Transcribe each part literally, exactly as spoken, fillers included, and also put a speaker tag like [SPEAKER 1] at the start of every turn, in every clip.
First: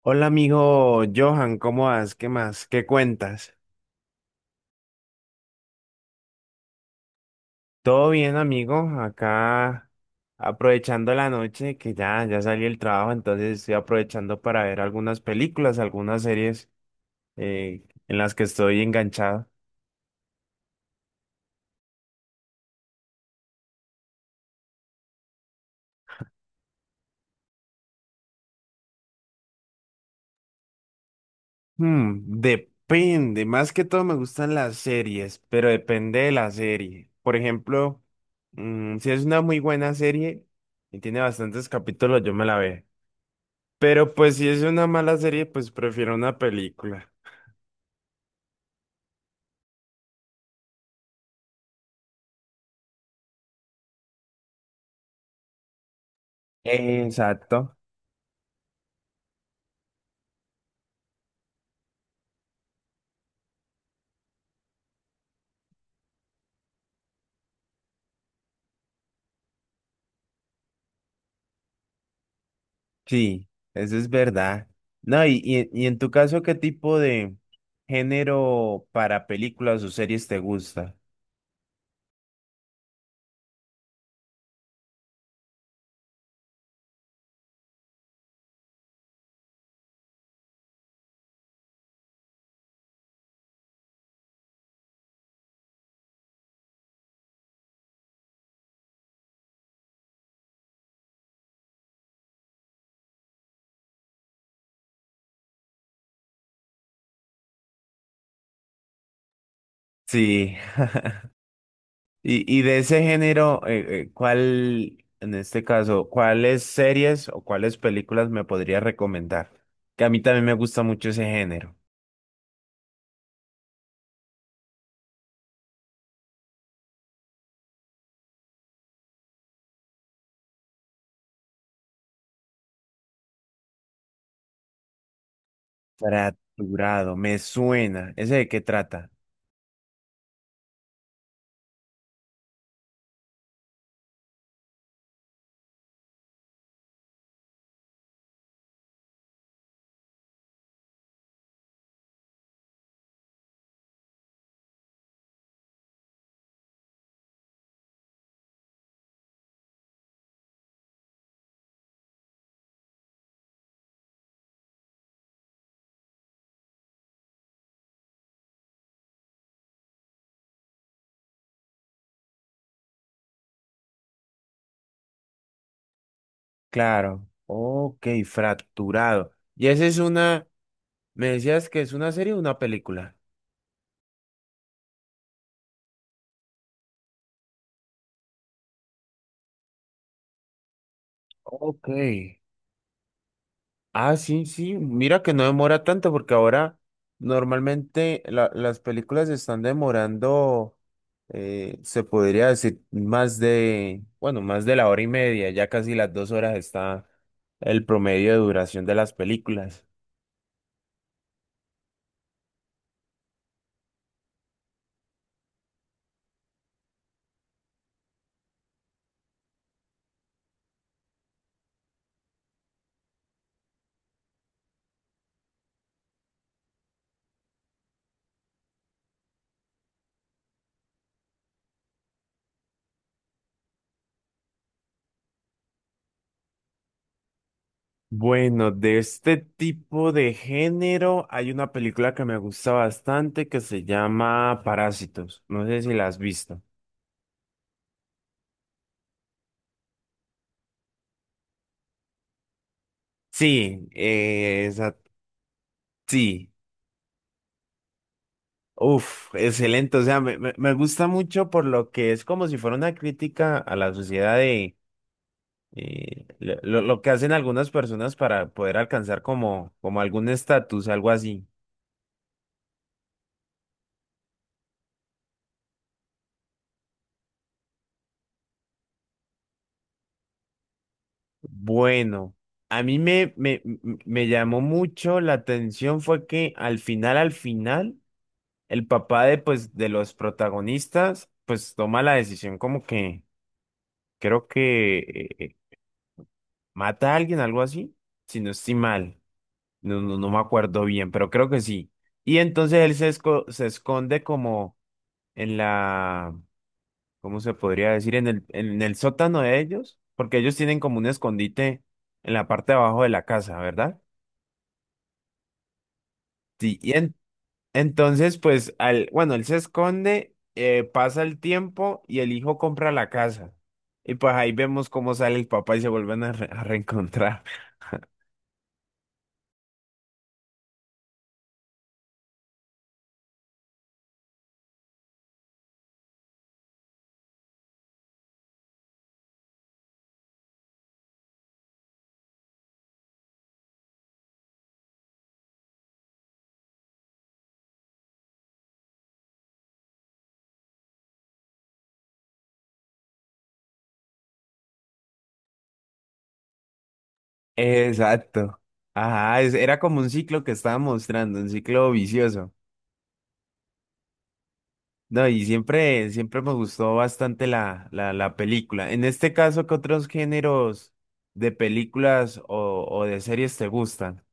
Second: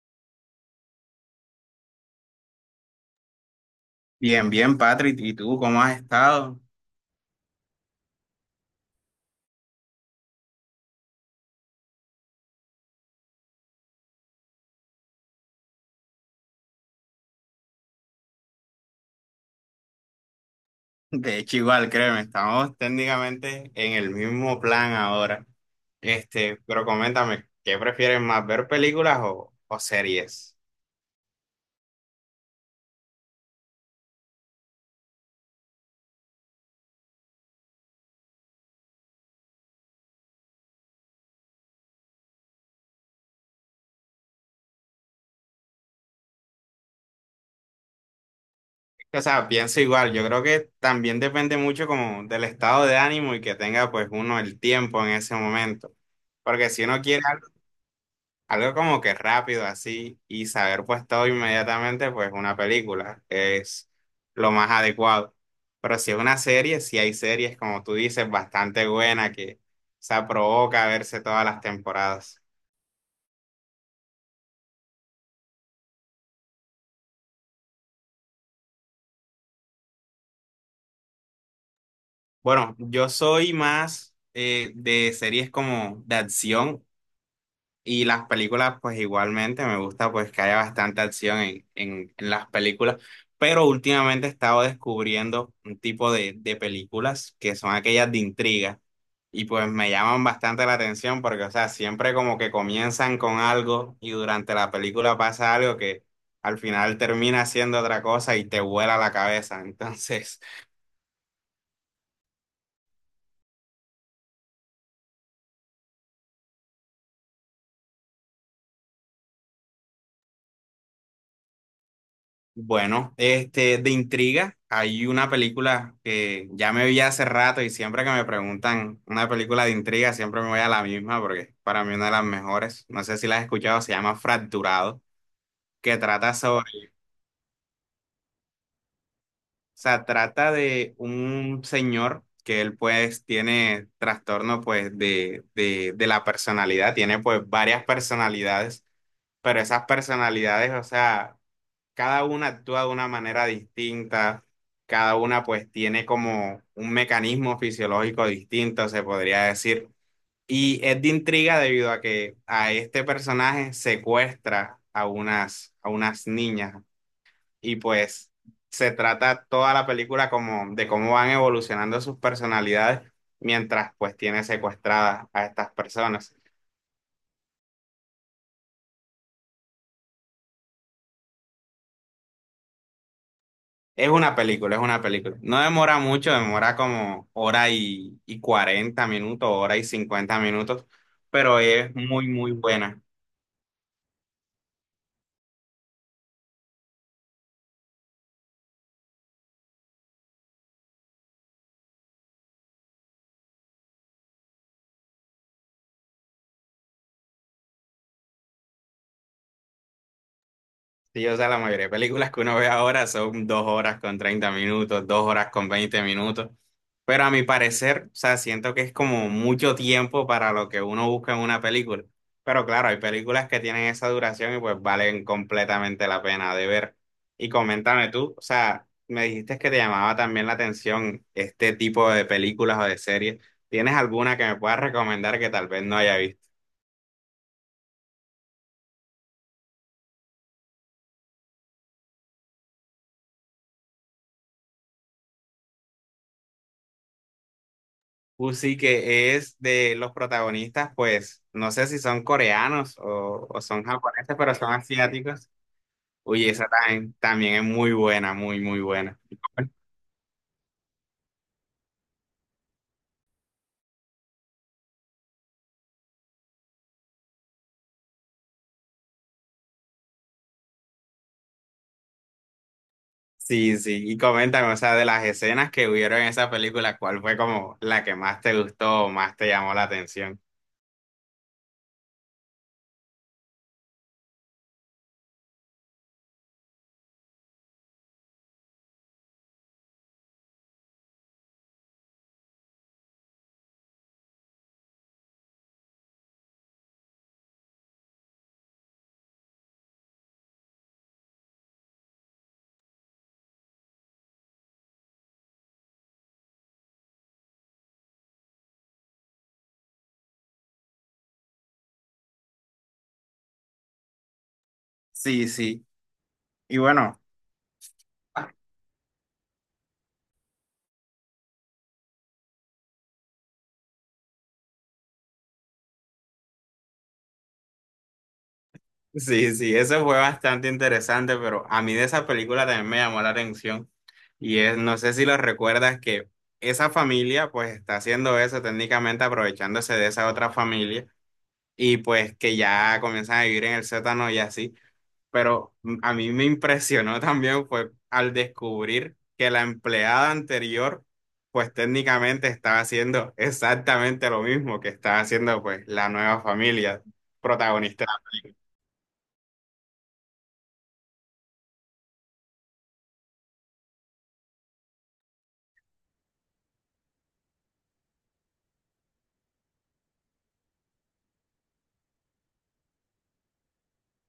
[SPEAKER 1] Hola amigo Johan, ¿cómo vas? ¿Qué más? ¿Qué cuentas?
[SPEAKER 2] Bien, bien, Patrick. ¿Y tú cómo has estado?
[SPEAKER 1] Todo bien amigo, acá aprovechando la noche que ya, ya salí del trabajo, entonces estoy aprovechando para ver algunas películas, algunas series eh, en las que estoy enganchado.
[SPEAKER 2] De hecho, igual, créeme, estamos técnicamente en el mismo plan ahora. Este, pero coméntame, ¿qué prefieres más, ver películas o, o series?
[SPEAKER 1] Hmm, depende, más que todo me gustan las series, pero depende de la serie. Por ejemplo, mm, si es una muy buena serie y tiene bastantes capítulos, yo me la veo. Pero pues si es una mala serie, pues prefiero una película.
[SPEAKER 2] O sea, pienso igual, yo creo que también depende mucho como del estado de ánimo y que tenga pues uno el tiempo en ese momento. Porque si uno quiere
[SPEAKER 1] Exacto,
[SPEAKER 2] algo como que rápido así y saber pues todo inmediatamente pues una película es lo más adecuado. Pero si es una serie, si hay series como tú dices bastante buena que se provoca verse todas las temporadas.
[SPEAKER 1] sí, eso es verdad. No, y, y, y en tu caso, ¿qué tipo de género para películas o series te gusta?
[SPEAKER 2] Bueno, yo soy más eh, de series como de acción y las películas pues igualmente me gusta pues que haya bastante acción en, en, en las películas. Pero últimamente he estado descubriendo un tipo de, de películas que son aquellas de intriga. Y pues me llaman bastante la atención porque, o sea, siempre como que comienzan con algo y durante la película pasa algo que al final termina siendo otra cosa y te vuela la cabeza. Entonces,
[SPEAKER 1] Sí, y, y de ese género, eh, eh, ¿cuál, en este caso, cuáles series o cuáles películas me podrías recomendar? Que a mí también me gusta mucho ese género.
[SPEAKER 2] bueno, este, de intriga, hay una película que ya me vi hace rato y siempre que me preguntan una película de intriga, siempre me voy a la misma porque es para mí una de las mejores. No sé si la has escuchado, se llama Fracturado, que trata sobre,
[SPEAKER 1] Fracturado, me suena. ¿Ese de qué trata?
[SPEAKER 2] sea, trata de un señor que él pues tiene trastorno pues de, de, de la personalidad, tiene pues varias personalidades, pero esas personalidades, o sea, cada una actúa de una manera distinta, cada una pues tiene como un mecanismo fisiológico distinto, se podría decir. Y es de intriga debido a que a este personaje secuestra a unas, a unas niñas y pues se trata toda la película como de cómo van evolucionando sus personalidades mientras pues tiene secuestradas a estas personas.
[SPEAKER 1] Claro. Ok, fracturado. ¿Y esa es una, me decías que es una serie o una película?
[SPEAKER 2] Es una película, es una película. No demora mucho, demora como hora y, y cuarenta minutos, hora y cincuenta minutos, pero
[SPEAKER 1] Ok.
[SPEAKER 2] es muy, muy buena.
[SPEAKER 1] Ah, sí, sí. Mira que no demora tanto porque ahora normalmente la- las películas están demorando, eh, se podría decir, más de, bueno, más de la hora y media, ya casi las dos horas está el promedio de duración de las películas.
[SPEAKER 2] Sí, o sea, la mayoría de películas que uno ve ahora son dos horas con treinta minutos, dos horas con veinte minutos. Pero a mi parecer, o sea, siento que es como mucho tiempo para lo que uno busca en una película. Pero claro, hay películas que tienen esa duración y pues valen completamente la pena de ver. Y coméntame tú, o sea, me dijiste que te llamaba también la atención este tipo de películas o de series. ¿Tienes alguna que me puedas recomendar que tal vez no haya visto?
[SPEAKER 1] Bueno, de este tipo de género hay una película que me gusta bastante que se llama Parásitos. No sé si la has visto.
[SPEAKER 2] Uh, sí, que es de los protagonistas, pues, no sé si son coreanos o, o son
[SPEAKER 1] Sí,
[SPEAKER 2] japoneses, pero
[SPEAKER 1] eh,
[SPEAKER 2] son
[SPEAKER 1] esa,
[SPEAKER 2] asiáticos. Uy,
[SPEAKER 1] sí.
[SPEAKER 2] esa también, también es muy buena, muy, muy buena.
[SPEAKER 1] Uf, excelente. O sea, me, me- me gusta mucho por lo que es como si fuera una crítica a la sociedad de eh, lo, lo- lo que hacen algunas personas para poder alcanzar como, como algún estatus, algo así.
[SPEAKER 2] Sí, sí, y coméntame, o sea, de las escenas que hubieron en esa película, ¿cuál fue como la que más te gustó o más te llamó la atención?
[SPEAKER 1] Bueno, a mí me, me, me me llamó mucho la atención fue que al final, al final, el papá de, pues, de los protagonistas, pues toma la decisión como que creo que eh, eh, mata a alguien, algo así, si no estoy mal. No, no, no me acuerdo bien, pero creo que sí. Y entonces él se, esco- se esconde como en la, ¿cómo se podría decir? En el, en el sótano de ellos, porque ellos tienen como un escondite en la parte de abajo de la casa, ¿verdad?
[SPEAKER 2] Sí, sí,
[SPEAKER 1] Sí,
[SPEAKER 2] y
[SPEAKER 1] y en-
[SPEAKER 2] bueno.
[SPEAKER 1] entonces pues, al, bueno, él se esconde, eh, pasa el tiempo y el hijo compra la casa. Y pues ahí vemos cómo sale el papá y se vuelven a, re- a reencontrar.
[SPEAKER 2] Sí, sí, eso fue bastante interesante, pero a mí de esa película también me llamó la atención. Y es, no sé si lo recuerdas que esa familia pues está haciendo eso técnicamente aprovechándose de esa otra familia y pues que ya comienzan a vivir en el sótano y así. Pero mm, a mí me impresionó también fue al descubrir que la empleada anterior pues técnicamente estaba haciendo exactamente lo mismo que estaba haciendo pues la nueva familia protagonista.
[SPEAKER 1] Exacto. Ajá, es- era como un ciclo que estaba mostrando, un ciclo vicioso. No, y siempre, siempre me gustó bastante la, la, la película. En este caso, ¿qué otros géneros de películas o, o de series te gustan?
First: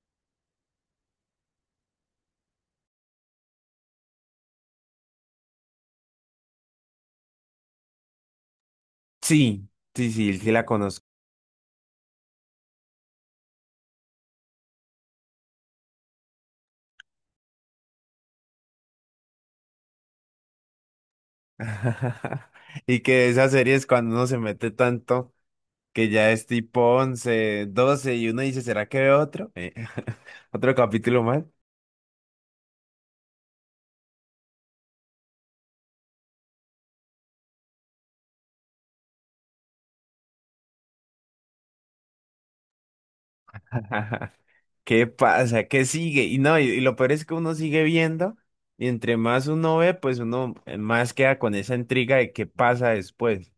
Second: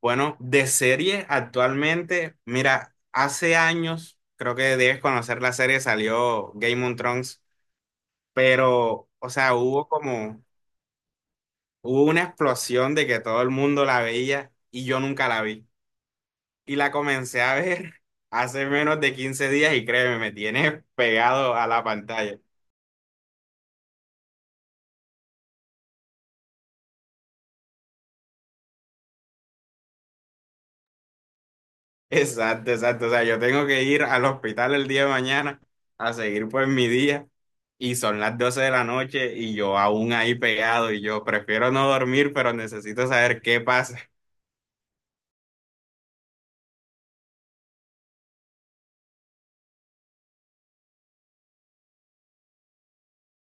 [SPEAKER 2] Bueno, de serie actualmente, mira, hace años, creo que debes conocer la serie, salió Game of Thrones, pero, o sea,
[SPEAKER 1] Sí,
[SPEAKER 2] hubo
[SPEAKER 1] sí, sí,
[SPEAKER 2] como,
[SPEAKER 1] sí la conozco.
[SPEAKER 2] hubo una explosión de que todo el mundo la veía y yo nunca la vi. Y la comencé a ver hace menos de quince días y créeme, me tiene pegado a la pantalla.
[SPEAKER 1] Y que esas series cuando uno se mete tanto que ya es tipo once, doce y uno dice, ¿será que veo otro? Eh, otro capítulo más.
[SPEAKER 2] Exacto, exacto. O sea, yo tengo que ir al hospital el día de mañana a seguir pues mi día y son las doce de la noche y yo aún ahí pegado y yo prefiero no dormir, pero necesito saber qué pasa.
[SPEAKER 1] ¿Qué pasa? ¿Qué sigue? Y no, y, y lo peor es que uno sigue viendo y entre más uno ve, pues uno eh, más queda con esa intriga de qué pasa después.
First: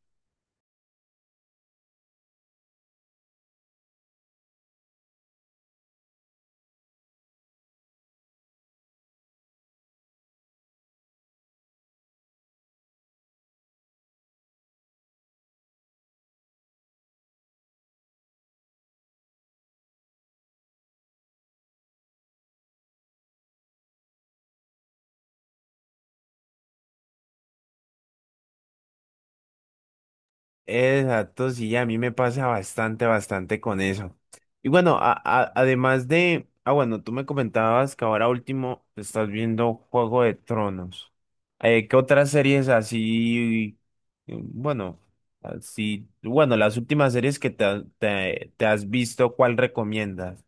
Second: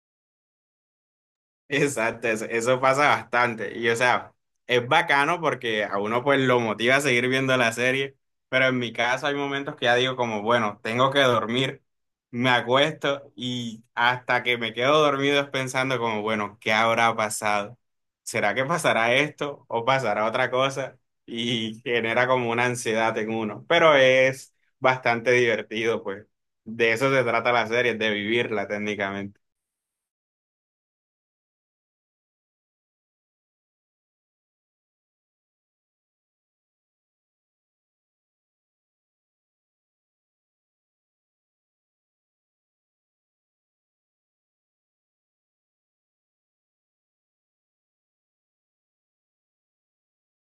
[SPEAKER 2] Exacto, eso, eso pasa bastante. Y o sea, es bacano porque a uno pues lo motiva a seguir viendo la serie, pero en mi caso hay momentos que ya digo como, bueno, tengo que dormir, me acuesto y hasta que me quedo dormido es pensando como, bueno, ¿qué habrá pasado? ¿Será que pasará esto o pasará otra cosa? Y genera como una ansiedad en uno, pero es bastante divertido, pues. De eso se trata la serie, de vivirla técnicamente.
[SPEAKER 1] Exacto, sí, a mí me pasa bastante, bastante con eso. Y bueno, a- a- además de, ah, bueno, tú me comentabas que ahora último estás viendo Juego de Tronos. Eh, ¿qué otras series así, eh, bueno, así, bueno, las últimas series que te, ha- te te has visto, ¿cuál recomiendas?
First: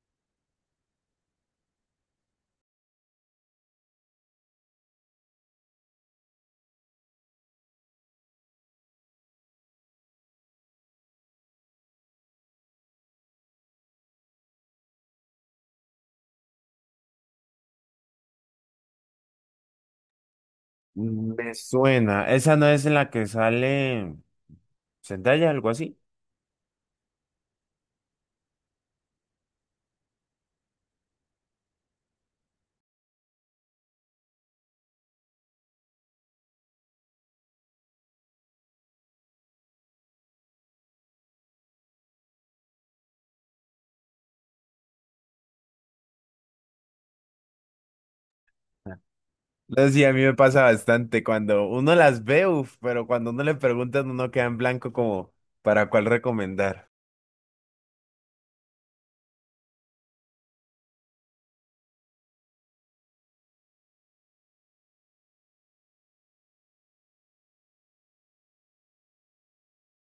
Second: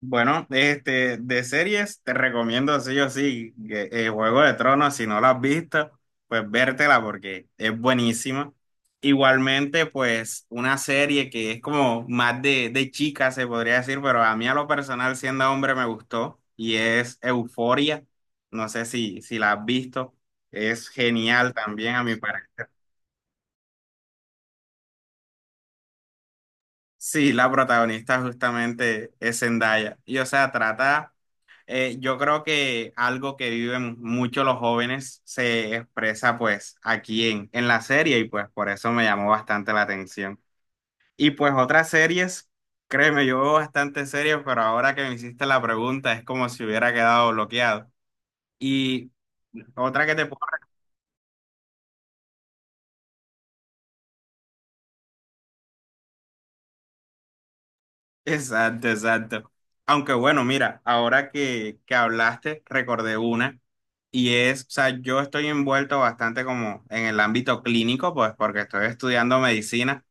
[SPEAKER 2] Bueno, este, de series te recomiendo sí o sí que, eh, Juego de Tronos, si no la has visto, pues vértela porque es buenísima. Igualmente, pues una serie que es como más de, de chica, se podría decir, pero a mí a lo personal, siendo hombre, me gustó y es Euforia. No sé si, si la has visto, es genial
[SPEAKER 1] Me
[SPEAKER 2] también a mi
[SPEAKER 1] suena. ¿Esa
[SPEAKER 2] parecer.
[SPEAKER 1] no es en la que sale Zendaya, algo así?
[SPEAKER 2] Sí, la protagonista justamente es Zendaya y o sea, trata, eh, yo creo que algo que viven mucho los jóvenes se expresa pues aquí en, en la serie y pues por eso me llamó bastante la atención. Y pues otras series, créeme, yo veo bastante series, pero ahora que me hiciste la pregunta es como si hubiera quedado bloqueado. Y
[SPEAKER 1] No, sí,
[SPEAKER 2] otra
[SPEAKER 1] a
[SPEAKER 2] que
[SPEAKER 1] mí
[SPEAKER 2] te
[SPEAKER 1] me
[SPEAKER 2] puedo...
[SPEAKER 1] pasa bastante cuando uno las ve, uf, pero cuando uno le preguntan, uno queda en blanco como para cuál recomendar.
[SPEAKER 2] Exacto, exacto. Aunque bueno, mira, ahora que, que hablaste, recordé una. Y es, o sea, yo estoy envuelto bastante como en el ámbito clínico, pues porque estoy estudiando medicina.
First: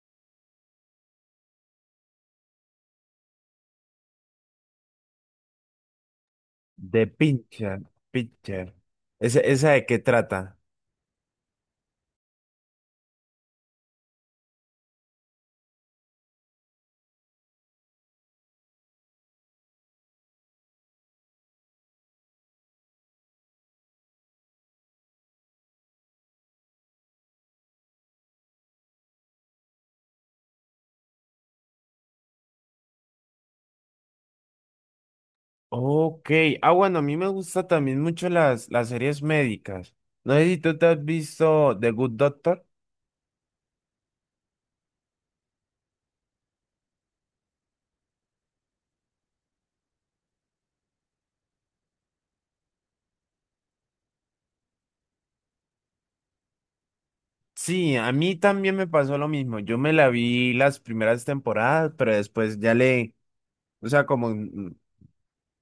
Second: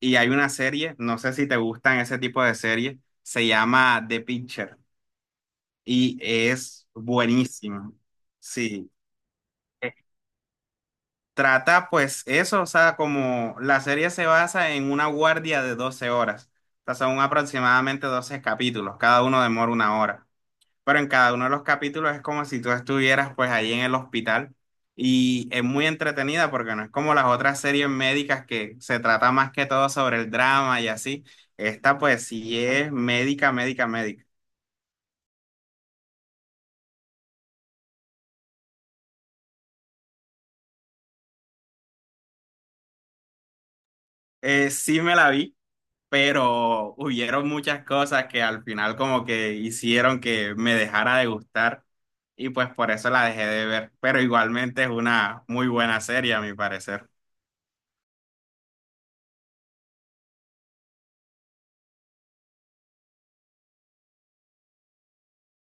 [SPEAKER 2] Y hay una serie, no sé si te gustan ese tipo de series, se llama The Pitcher y es
[SPEAKER 1] The Pincher.
[SPEAKER 2] buenísima.
[SPEAKER 1] Pincher.
[SPEAKER 2] Sí.
[SPEAKER 1] ¿Esa, esa de
[SPEAKER 2] Eh,
[SPEAKER 1] qué trata?
[SPEAKER 2] trata pues eso, o sea, como la serie se basa en una guardia de doce horas, o sea, son aproximadamente doce capítulos, cada uno demora una hora, pero en cada uno de los capítulos es como si tú estuvieras pues ahí en el hospital y es muy entretenida porque no es como las otras series médicas que se trata más que todo sobre el drama y así. Esta pues sí es médica, médica, médica.
[SPEAKER 1] Ok. Ah, bueno, a mí me gusta también mucho las, las series médicas. No sé si tú te has visto The Good Doctor.
[SPEAKER 2] Eh, sí me la vi, pero hubieron muchas cosas que al final como que hicieron que me dejara de gustar y pues por eso la dejé de ver, pero igualmente es una muy buena serie a mi parecer.
[SPEAKER 1] Sí, a mí también me pasó lo mismo. Yo me la vi las primeras temporadas, pero después ya le o sea, como, mm,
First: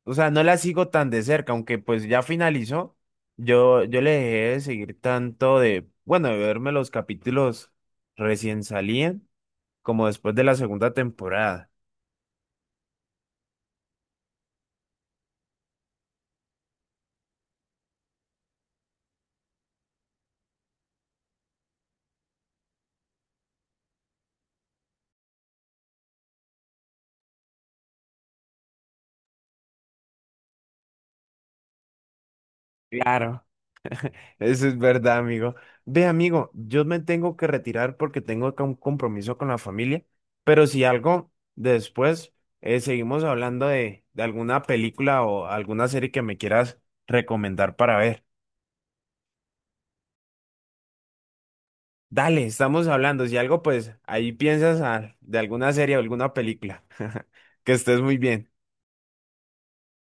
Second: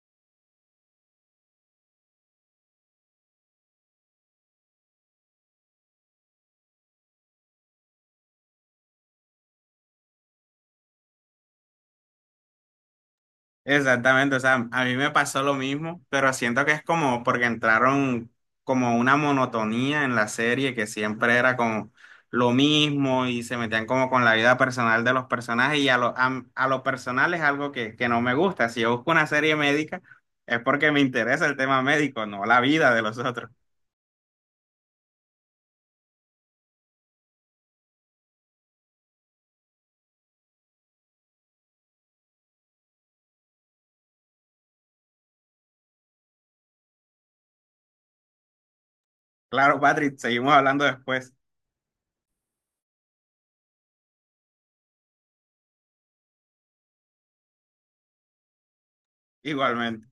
[SPEAKER 1] o sea, no la sigo tan de cerca, aunque pues ya finalizó. Yo, yo le dejé de seguir tanto de, bueno, de verme los capítulos recién salían, como después de la segunda temporada.
[SPEAKER 2] Exactamente, o sea, a mí me pasó lo mismo, pero siento que es como porque entraron como una monotonía en la serie que siempre era como lo mismo y se metían como con la vida personal de los personajes y a lo, a, a lo personal es algo que, que no me gusta. Si yo busco una serie médica es porque me interesa el tema médico, no la vida de los
[SPEAKER 1] Claro,
[SPEAKER 2] otros.
[SPEAKER 1] eso es verdad, amigo. Ve, amigo, yo me tengo que retirar porque tengo acá un compromiso con la familia, pero si algo, después eh, seguimos hablando de, de alguna película o alguna serie que me quieras recomendar para ver.
[SPEAKER 2] Claro, Patrick, seguimos hablando después,
[SPEAKER 1] Dale, estamos hablando. Si algo, pues ahí piensas ah, de alguna serie o alguna película. Que estés muy bien.
[SPEAKER 2] igualmente.